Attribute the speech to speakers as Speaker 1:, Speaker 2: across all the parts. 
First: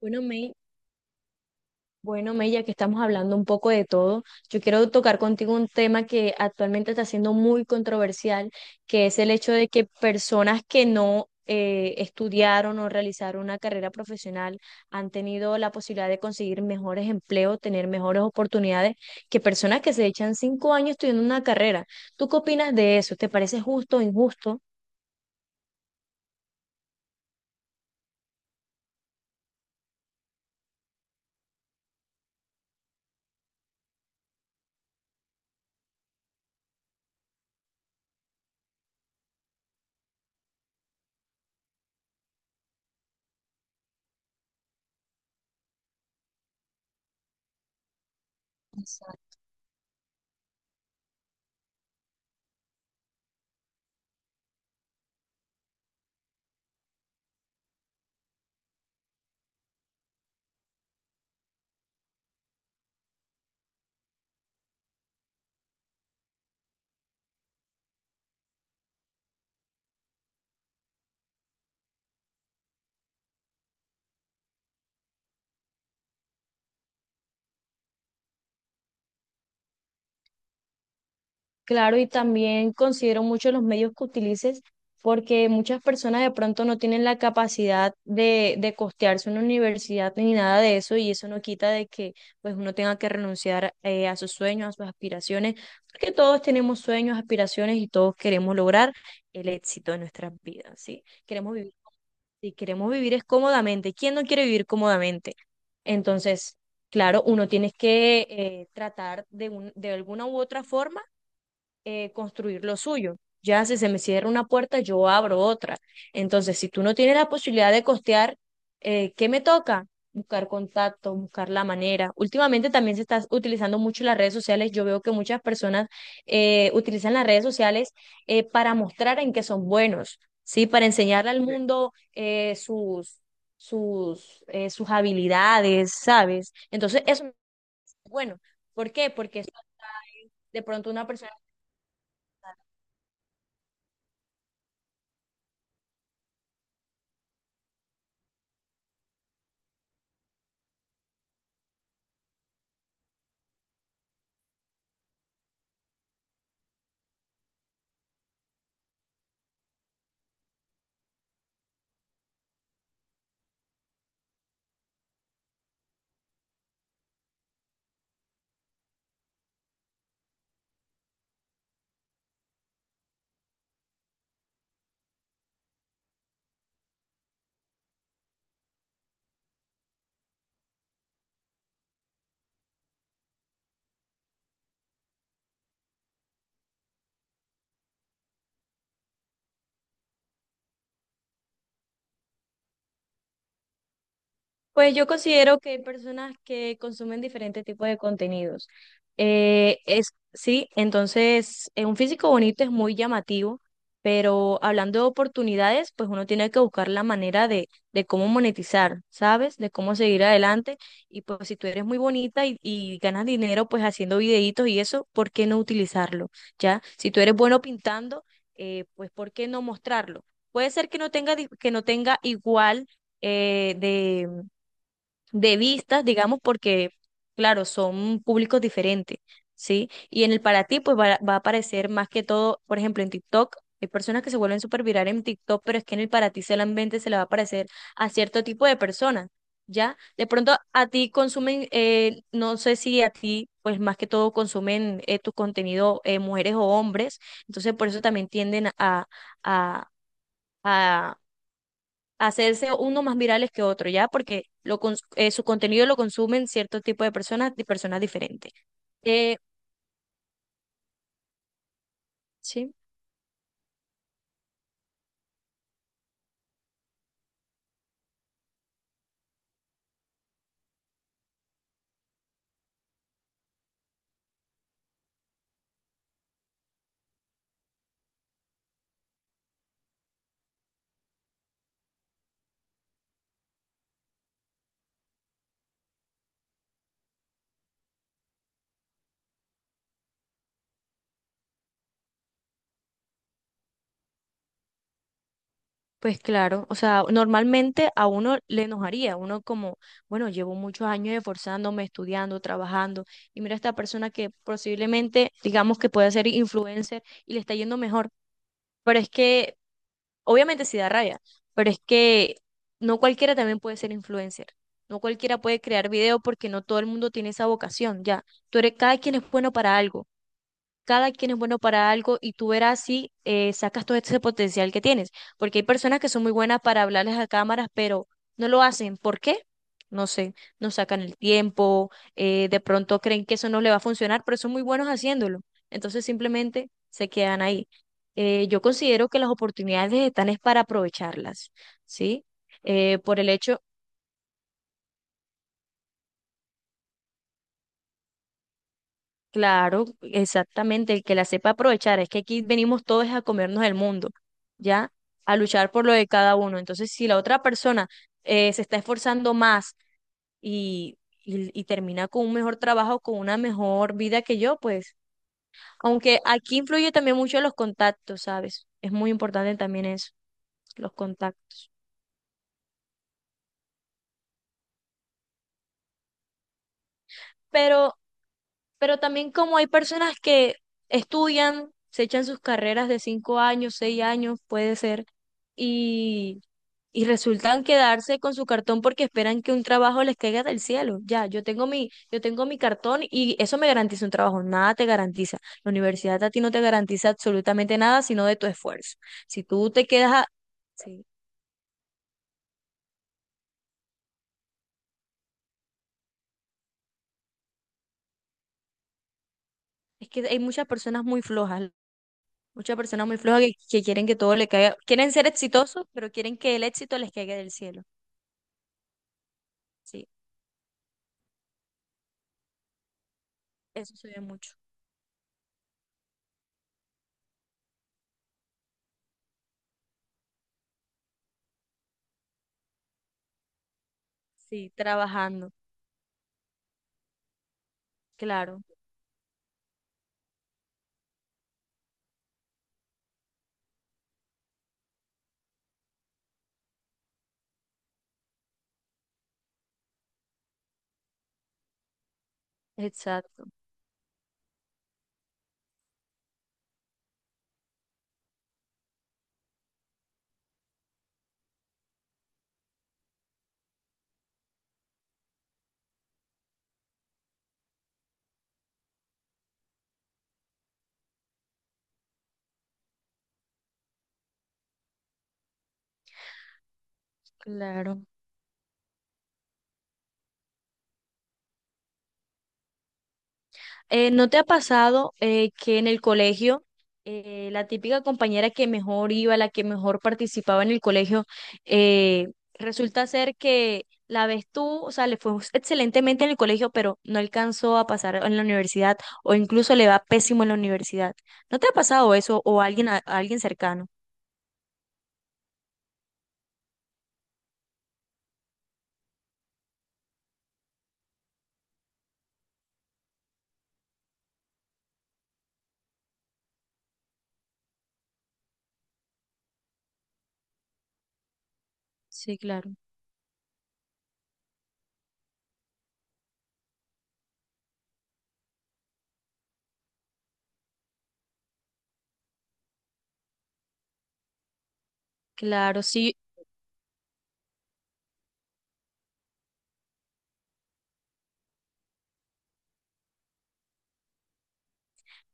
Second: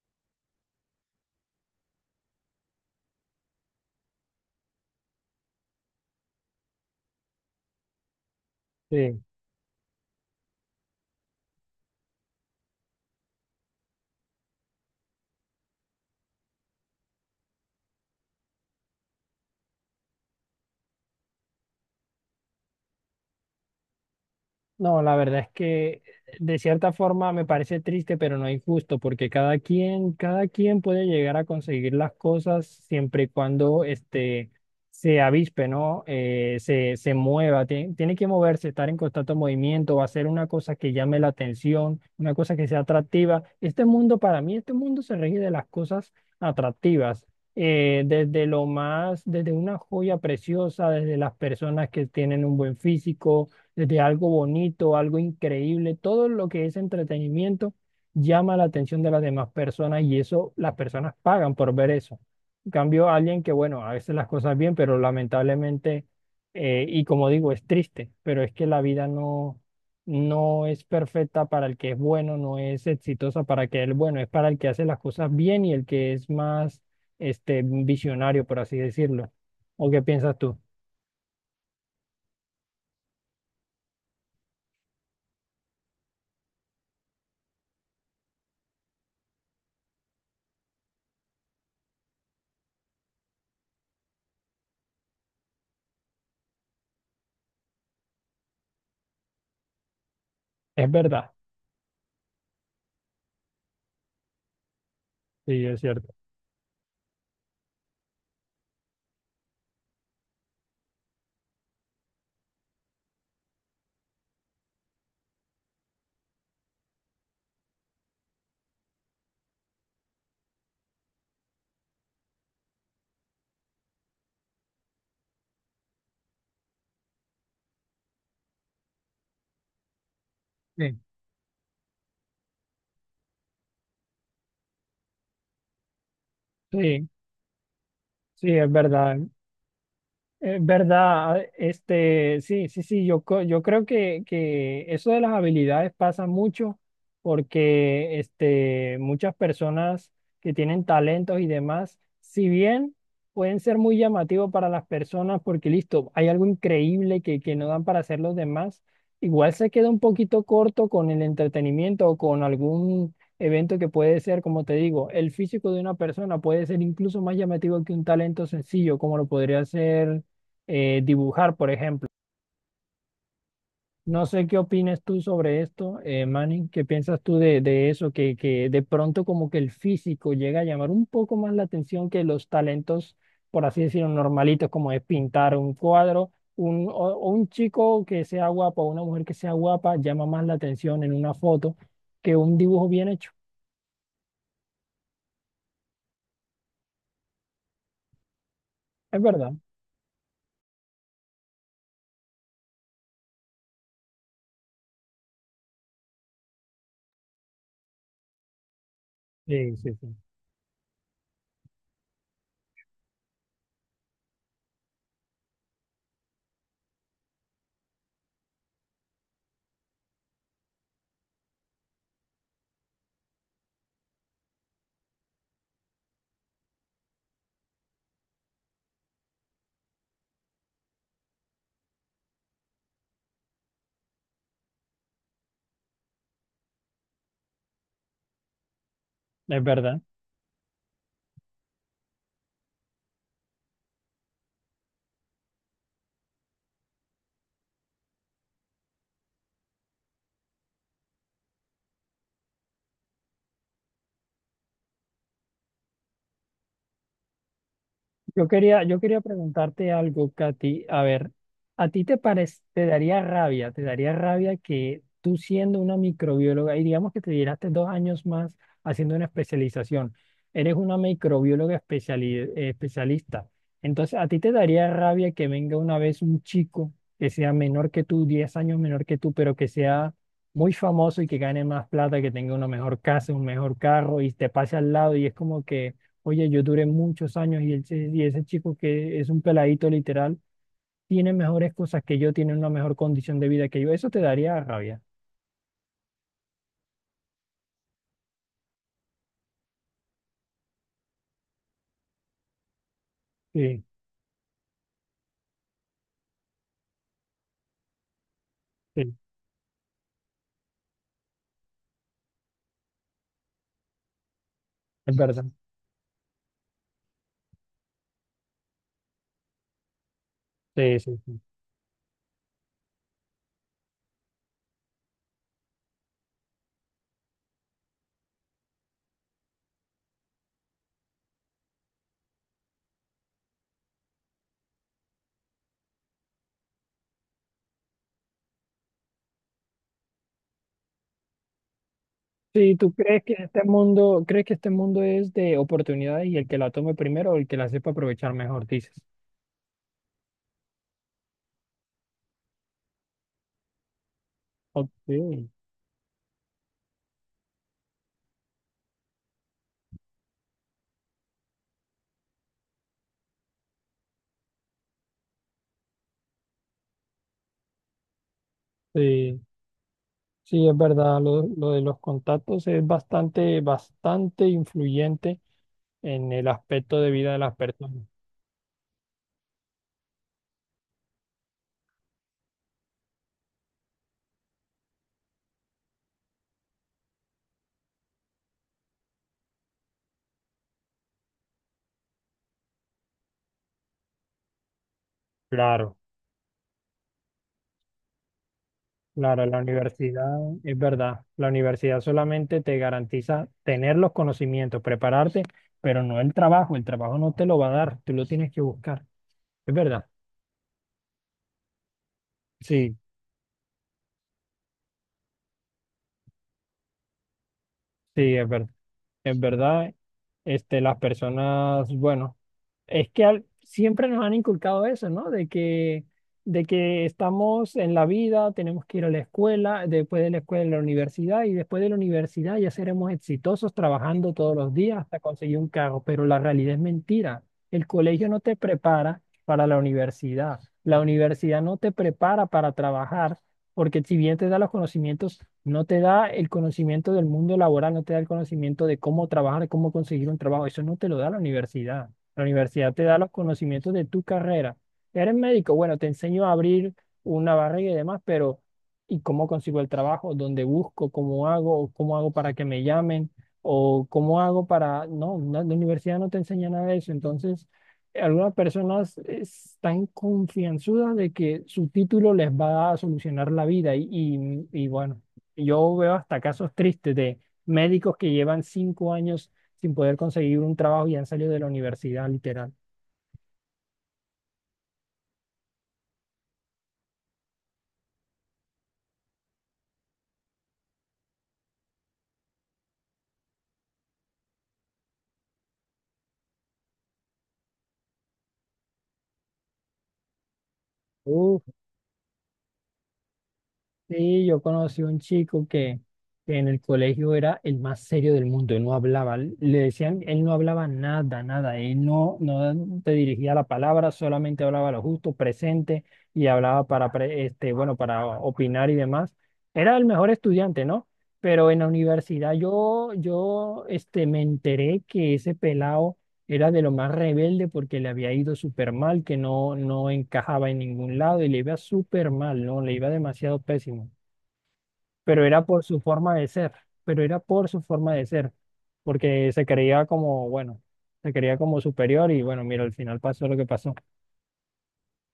Speaker 1: Bueno, May, ya que estamos hablando un poco de todo, yo quiero tocar contigo un tema que actualmente está siendo muy controversial, que es
Speaker 2: Sí,
Speaker 1: el hecho de que personas que no estudiaron o realizaron una carrera profesional han tenido la posibilidad de conseguir mejores empleos, tener mejores oportunidades que personas que se echan cinco años estudiando una carrera. ¿Tú qué opinas de eso? ¿Te parece justo o injusto?
Speaker 2: no, la verdad es que de cierta forma me parece triste, pero no injusto, porque cada quien puede llegar a conseguir las cosas siempre y cuando se avispe, ¿no? Se mueva, tiene que moverse, estar en constante movimiento, hacer una cosa que llame la atención, una cosa que sea atractiva. Este mundo, para mí, este mundo se rige de las cosas atractivas, desde lo más, desde una joya preciosa, desde las personas que tienen un buen físico, desde algo bonito, algo increíble, todo lo que es entretenimiento llama la atención de las demás personas y eso las personas pagan por ver eso. En cambio, alguien que, bueno, a veces las cosas bien, pero lamentablemente, y como digo, es triste, pero es que la vida no, no es perfecta para el que es bueno, no es exitosa para que el bueno, es para el que hace las cosas bien y el que es más, visionario, por así decirlo. ¿O qué piensas tú?
Speaker 1: Claro, y también considero mucho los medios que utilices porque muchas personas de pronto no tienen la capacidad de costearse una universidad ni nada de eso y eso no quita de que pues uno tenga que renunciar a sus sueños, a sus aspiraciones, porque todos tenemos sueños, aspiraciones y todos queremos lograr el éxito de nuestras vidas,
Speaker 2: Es
Speaker 1: ¿sí?
Speaker 2: verdad.
Speaker 1: Queremos vivir, si queremos vivir es cómodamente. ¿Quién no quiere vivir cómodamente?
Speaker 2: Sí, es cierto.
Speaker 1: Entonces, claro, uno tiene que tratar de alguna u otra forma construir lo suyo. Ya si se me cierra una puerta, yo abro otra. Entonces, si tú no tienes la posibilidad de costear, ¿qué me toca? Buscar contacto, buscar la manera. Últimamente también se está utilizando mucho las redes sociales. Yo veo que muchas personas utilizan las redes sociales para mostrar en qué son buenos, ¿sí? Para
Speaker 2: Sí.
Speaker 1: enseñarle al mundo sus habilidades, ¿sabes? Entonces,
Speaker 2: Sí.
Speaker 1: eso no es bueno.
Speaker 2: Sí, es
Speaker 1: ¿Por qué?
Speaker 2: verdad.
Speaker 1: Porque eso de pronto una persona.
Speaker 2: Sí, sí, sí, yo creo que eso de las habilidades pasa mucho porque muchas personas que tienen talentos y demás, si bien pueden ser muy llamativos para las personas porque listo, hay algo increíble que no dan para hacer los demás, igual se queda un poquito corto con el entretenimiento o con algún evento que puede ser, como te digo, el físico de una persona puede ser incluso más llamativo que un talento sencillo, como lo podría ser dibujar, por ejemplo. No sé qué opinas tú sobre esto, Manny. ¿Qué piensas tú de eso? Que de pronto como que el físico llega a llamar un poco más la atención que los talentos, por así decirlo, normalitos, como es pintar un cuadro. O un chico que sea guapo o una mujer que sea guapa llama más la atención en una foto que un dibujo bien hecho.
Speaker 1: Pues yo considero que hay personas que consumen diferentes tipos de contenidos.
Speaker 2: Es verdad.
Speaker 1: Sí, entonces un físico bonito es muy llamativo, pero hablando de oportunidades, pues uno tiene que buscar la manera de cómo monetizar, ¿sabes? De
Speaker 2: Sí, sí,
Speaker 1: cómo
Speaker 2: sí.
Speaker 1: seguir adelante. Y pues si tú eres muy bonita y ganas dinero, pues haciendo videitos y eso, ¿por qué no utilizarlo? ¿Ya? Si tú eres bueno pintando, pues ¿por qué no mostrarlo? Puede ser que no tenga, que no tenga igual eh, de de vistas, digamos, porque, claro, son públicos diferentes, ¿sí? Y en el para ti, pues va a aparecer más que todo, por ejemplo, en TikTok. Hay personas que se vuelven súper virales en TikTok, pero es que en el para ti solamente se le va a aparecer a cierto tipo de personas,
Speaker 2: Es
Speaker 1: ¿ya?
Speaker 2: verdad.
Speaker 1: De pronto a ti consumen, no sé si a ti, pues más que todo consumen tu contenido mujeres o hombres, entonces por eso también tienden a, a hacerse uno más virales que otro, ¿ya? Porque su contenido lo consumen cierto tipo de personas y personas diferentes.
Speaker 2: Yo quería
Speaker 1: Eh,
Speaker 2: preguntarte algo, Katy. A ver, ¿a ti te parece,
Speaker 1: sí,
Speaker 2: te daría rabia que tú siendo una microbióloga, y digamos que te diraste dos años más haciendo una especialización, eres una microbióloga especialista. Entonces, ¿a ti te daría rabia que venga una vez un chico que sea menor que tú, 10 años menor que tú, pero que sea muy famoso y que gane más plata, que tenga una mejor casa, un mejor carro y te pase al lado y es como que...? Oye, yo duré muchos años y, y ese chico que es un peladito literal tiene mejores cosas que yo, tiene una mejor condición de vida que yo. Eso te daría rabia.
Speaker 1: pues claro, o sea, normalmente a uno le enojaría, uno como, bueno, llevo muchos años esforzándome, estudiando, trabajando, y mira esta
Speaker 2: Sí,
Speaker 1: persona que posiblemente, digamos que puede ser influencer y le está yendo mejor, pero es
Speaker 2: sí,
Speaker 1: que obviamente sí da rabia, pero es que no cualquiera también puede ser influencer. No
Speaker 2: es
Speaker 1: cualquiera
Speaker 2: verdad.
Speaker 1: puede crear video porque no todo el mundo tiene esa vocación, ya. Tú eres, cada quien es bueno para algo,
Speaker 2: Sí,
Speaker 1: cada
Speaker 2: sí,
Speaker 1: quien es
Speaker 2: sí.
Speaker 1: bueno para algo y tú verás si sacas todo ese potencial que tienes. Porque hay personas que son muy buenas para hablarles a cámaras, pero no lo hacen. ¿Por qué? No sé, no sacan el tiempo, de pronto creen que eso no le va a funcionar, pero son muy buenos haciéndolo. Entonces simplemente se quedan ahí. Yo considero que las oportunidades están es para aprovecharlas, ¿sí?
Speaker 2: Sí, ¿tú
Speaker 1: Por
Speaker 2: crees
Speaker 1: el
Speaker 2: que
Speaker 1: hecho
Speaker 2: crees que este mundo es de oportunidades y el que la tome primero o el que la sepa aprovechar mejor, dices?
Speaker 1: Claro, exactamente, el que la sepa aprovechar, es que aquí venimos todos a comernos el mundo,
Speaker 2: Ok,
Speaker 1: ¿ya? A
Speaker 2: sí,
Speaker 1: luchar por lo de cada uno. Entonces, si la otra persona se está esforzando más y, y termina con un mejor trabajo, con una mejor vida que yo, pues, aunque aquí influye también mucho los contactos, ¿sabes? Es muy importante también eso,
Speaker 2: sí, es
Speaker 1: los
Speaker 2: verdad.
Speaker 1: contactos.
Speaker 2: Lo de los contactos es bastante influyente en el aspecto de vida de las
Speaker 1: Pero
Speaker 2: personas.
Speaker 1: Pero también como hay personas que estudian, se echan sus carreras de cinco años, seis años, puede ser, y, y resultan quedarse con su cartón porque esperan que un trabajo les caiga del cielo. Ya, yo tengo mi cartón y eso me garantiza un trabajo. Nada te garantiza. La
Speaker 2: Claro.
Speaker 1: universidad a ti no te garantiza absolutamente nada, sino de tu esfuerzo. Si
Speaker 2: Claro, la
Speaker 1: tú te quedas
Speaker 2: universidad
Speaker 1: a...
Speaker 2: es
Speaker 1: Sí,
Speaker 2: verdad. La universidad solamente te garantiza tener los conocimientos, prepararte, pero no el trabajo. El trabajo no te lo va a dar, tú lo tienes que buscar. Es verdad.
Speaker 1: es que hay muchas personas muy flojas. Muchas
Speaker 2: Sí,
Speaker 1: personas muy flojas que quieren que todo le caiga, quieren ser exitosos, pero quieren que el éxito les caiga del cielo.
Speaker 2: sí, es verdad. En verdad,
Speaker 1: Sí,
Speaker 2: las personas, bueno, es que
Speaker 1: eso
Speaker 2: siempre
Speaker 1: se ve
Speaker 2: nos han
Speaker 1: mucho.
Speaker 2: inculcado eso, ¿no? De que estamos en la vida, tenemos que ir a la escuela, después de la escuela a la universidad y después de la universidad ya seremos exitosos trabajando todos los
Speaker 1: Sí,
Speaker 2: días hasta
Speaker 1: trabajando,
Speaker 2: conseguir un cargo, pero la realidad es mentira. El colegio no te
Speaker 1: claro,
Speaker 2: prepara para la universidad no te prepara para trabajar porque si bien te da los conocimientos, no te da el conocimiento del mundo laboral, no te da el conocimiento de cómo trabajar, cómo conseguir un trabajo. Eso no te lo da la universidad. La universidad te da los
Speaker 1: exacto,
Speaker 2: conocimientos de tu carrera. Eres médico, bueno, te enseño a abrir una barriga y demás, pero ¿y cómo consigo el trabajo? ¿Dónde busco? ¿Cómo hago? ¿O ¿cómo hago para que me llamen? ¿O cómo hago para...? No, no, la universidad no te enseña nada de eso. Entonces algunas personas están confianzudas de que su título les va a solucionar la vida y, y bueno, yo veo hasta casos tristes de
Speaker 1: claro.
Speaker 2: médicos que llevan 5 años sin poder conseguir un trabajo y han salido de la universidad, literal.
Speaker 1: ¿No te ha pasado que en el colegio la típica compañera que mejor iba, la que mejor participaba en el colegio, eh, resulta ser que la ves tú, o sea, le fue excelentemente en el colegio, pero no alcanzó a pasar en la universidad o incluso le va pésimo en la universidad? ¿No te ha pasado eso o a alguien, a alguien cercano?
Speaker 2: Sí, yo conocí un chico que en el colegio era el más serio del mundo, él no hablaba, le decían, él no hablaba nada, nada, él no, no te dirigía la palabra, solamente hablaba lo justo, presente, y hablaba para, bueno, para opinar y demás. Era el mejor estudiante, ¿no? Pero en la
Speaker 1: Sí,
Speaker 2: universidad
Speaker 1: claro.
Speaker 2: me enteré que ese pelado era de lo más rebelde porque le había ido súper mal, que no encajaba en ningún lado y le iba súper mal, ¿no? Le iba demasiado pésimo. Pero era
Speaker 1: Claro,
Speaker 2: por su
Speaker 1: sí,
Speaker 2: forma de ser, pero era por su forma de ser, porque se creía como, bueno, se creía como superior y bueno, mira, al final pasó lo que pasó.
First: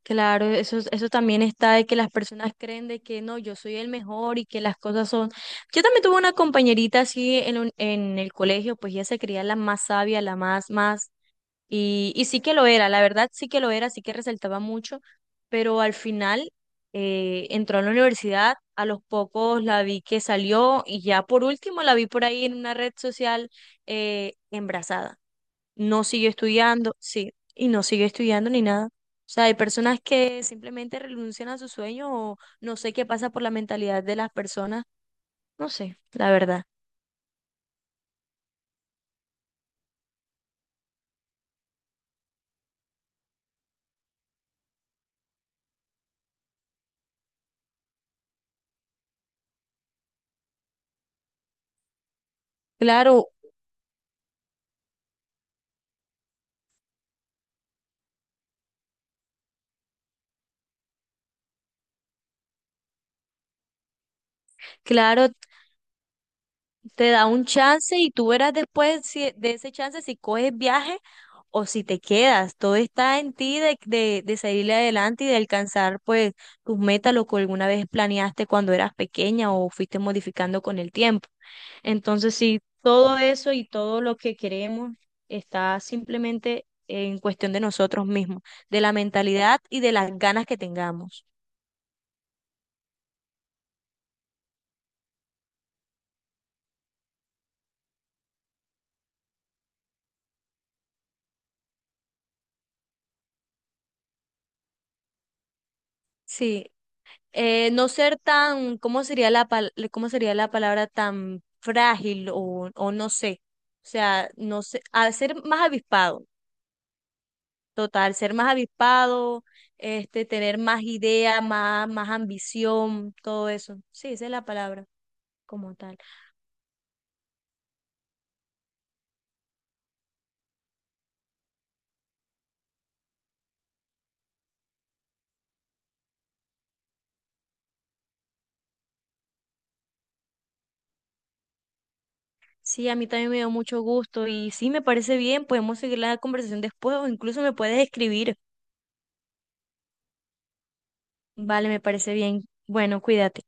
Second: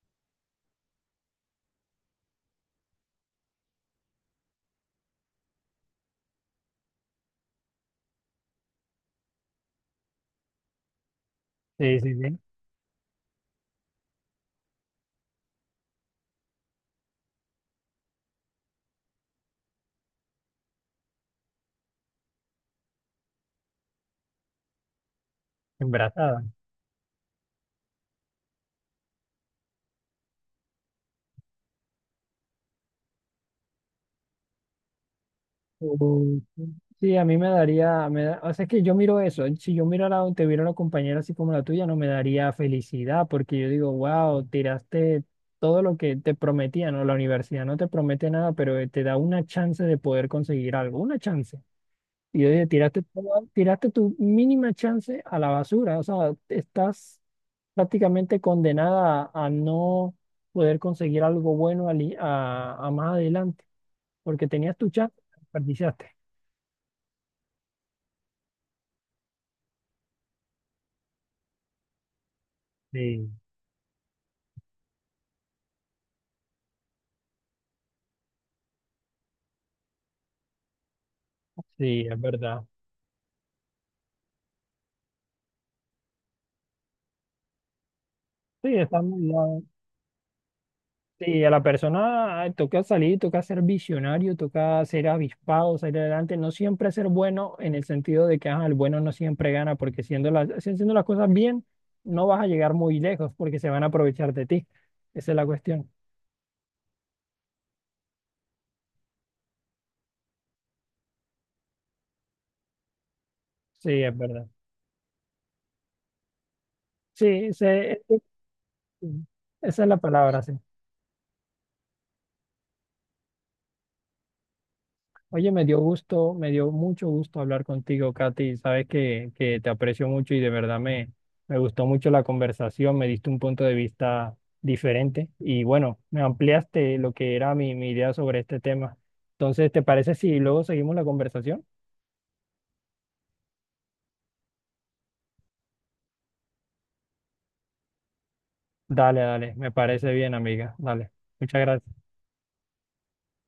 Speaker 1: claro, eso, eso también está de que las personas creen de que no, yo soy el mejor y que las cosas son... Yo también tuve una compañerita así en, en el colegio, pues ella se creía la más sabia, más,
Speaker 2: Sí, sí,
Speaker 1: y
Speaker 2: sí,
Speaker 1: sí que lo era, la verdad sí que lo era, sí que resaltaba mucho, pero al final entró a la universidad, a los pocos la vi que salió y ya por último la vi por ahí en una red social embarazada, no siguió
Speaker 2: embarazada.
Speaker 1: estudiando, sí, y no siguió estudiando ni nada. O sea, hay personas que simplemente renuncian a su sueño o no sé qué pasa por la mentalidad de las personas, no sé, la
Speaker 2: O-
Speaker 1: verdad.
Speaker 2: Sí, a mí me daría, o sea, es que yo miro eso, ¿eh? Si yo mirara o te viera una compañera así como la tuya, no me daría felicidad, porque yo digo, wow, tiraste todo lo que te prometía, ¿no? La universidad no te promete nada, pero te da una chance de poder conseguir algo, una chance. Y yo dije, tiraste,
Speaker 1: Claro,
Speaker 2: tiraste tu mínima chance a la basura, o sea, estás prácticamente condenada a no poder conseguir algo bueno a más adelante, porque tenías tu chance,
Speaker 1: claro,
Speaker 2: la desperdiciaste.
Speaker 1: te da un chance y tú verás después de ese chance si coges viaje o si te quedas. Todo está en ti de salir adelante y de alcanzar pues tus metas, lo que alguna vez planeaste cuando eras pequeña o fuiste modificando con el tiempo.
Speaker 2: Sí, es
Speaker 1: Entonces, sí,
Speaker 2: verdad.
Speaker 1: todo eso y todo lo que queremos está simplemente en cuestión de nosotros mismos,
Speaker 2: Sí,
Speaker 1: de la
Speaker 2: está muy
Speaker 1: mentalidad
Speaker 2: mal.
Speaker 1: y de las ganas que tengamos.
Speaker 2: Sí, a la persona ay, toca salir, toca ser visionario, toca ser avispado, salir adelante, no siempre ser bueno en el sentido de que ajá, el bueno no siempre gana, porque siendo las, si- haciendo las cosas bien, no vas a llegar muy lejos porque se van a aprovechar de ti. Esa es la cuestión.
Speaker 1: Sí, no ser tan, ¿cómo sería cómo sería la palabra, tan frágil o no sé? O
Speaker 2: Sí, es
Speaker 1: sea,
Speaker 2: verdad.
Speaker 1: no sé, a ser más avispado,
Speaker 2: Sí, se-
Speaker 1: total, ser más avispado,
Speaker 2: esa es la
Speaker 1: este,
Speaker 2: palabra, sí.
Speaker 1: tener más idea, más ambición, todo eso. Sí, esa es la palabra
Speaker 2: Oye, me
Speaker 1: como
Speaker 2: dio
Speaker 1: tal.
Speaker 2: gusto, me dio mucho gusto hablar contigo, Katy. Sabes que te aprecio mucho y de verdad me gustó mucho la conversación, me diste un punto de vista diferente y bueno, me ampliaste lo que era mi idea sobre este tema. Entonces, ¿te parece si luego seguimos la conversación?
Speaker 1: Sí, a mí también me dio mucho gusto y sí, me parece bien, podemos seguir la conversación después o incluso me puedes escribir.
Speaker 2: Dale, me parece bien, amiga. Dale, muchas
Speaker 1: Vale, me
Speaker 2: gracias.
Speaker 1: parece bien. Bueno, cuídate.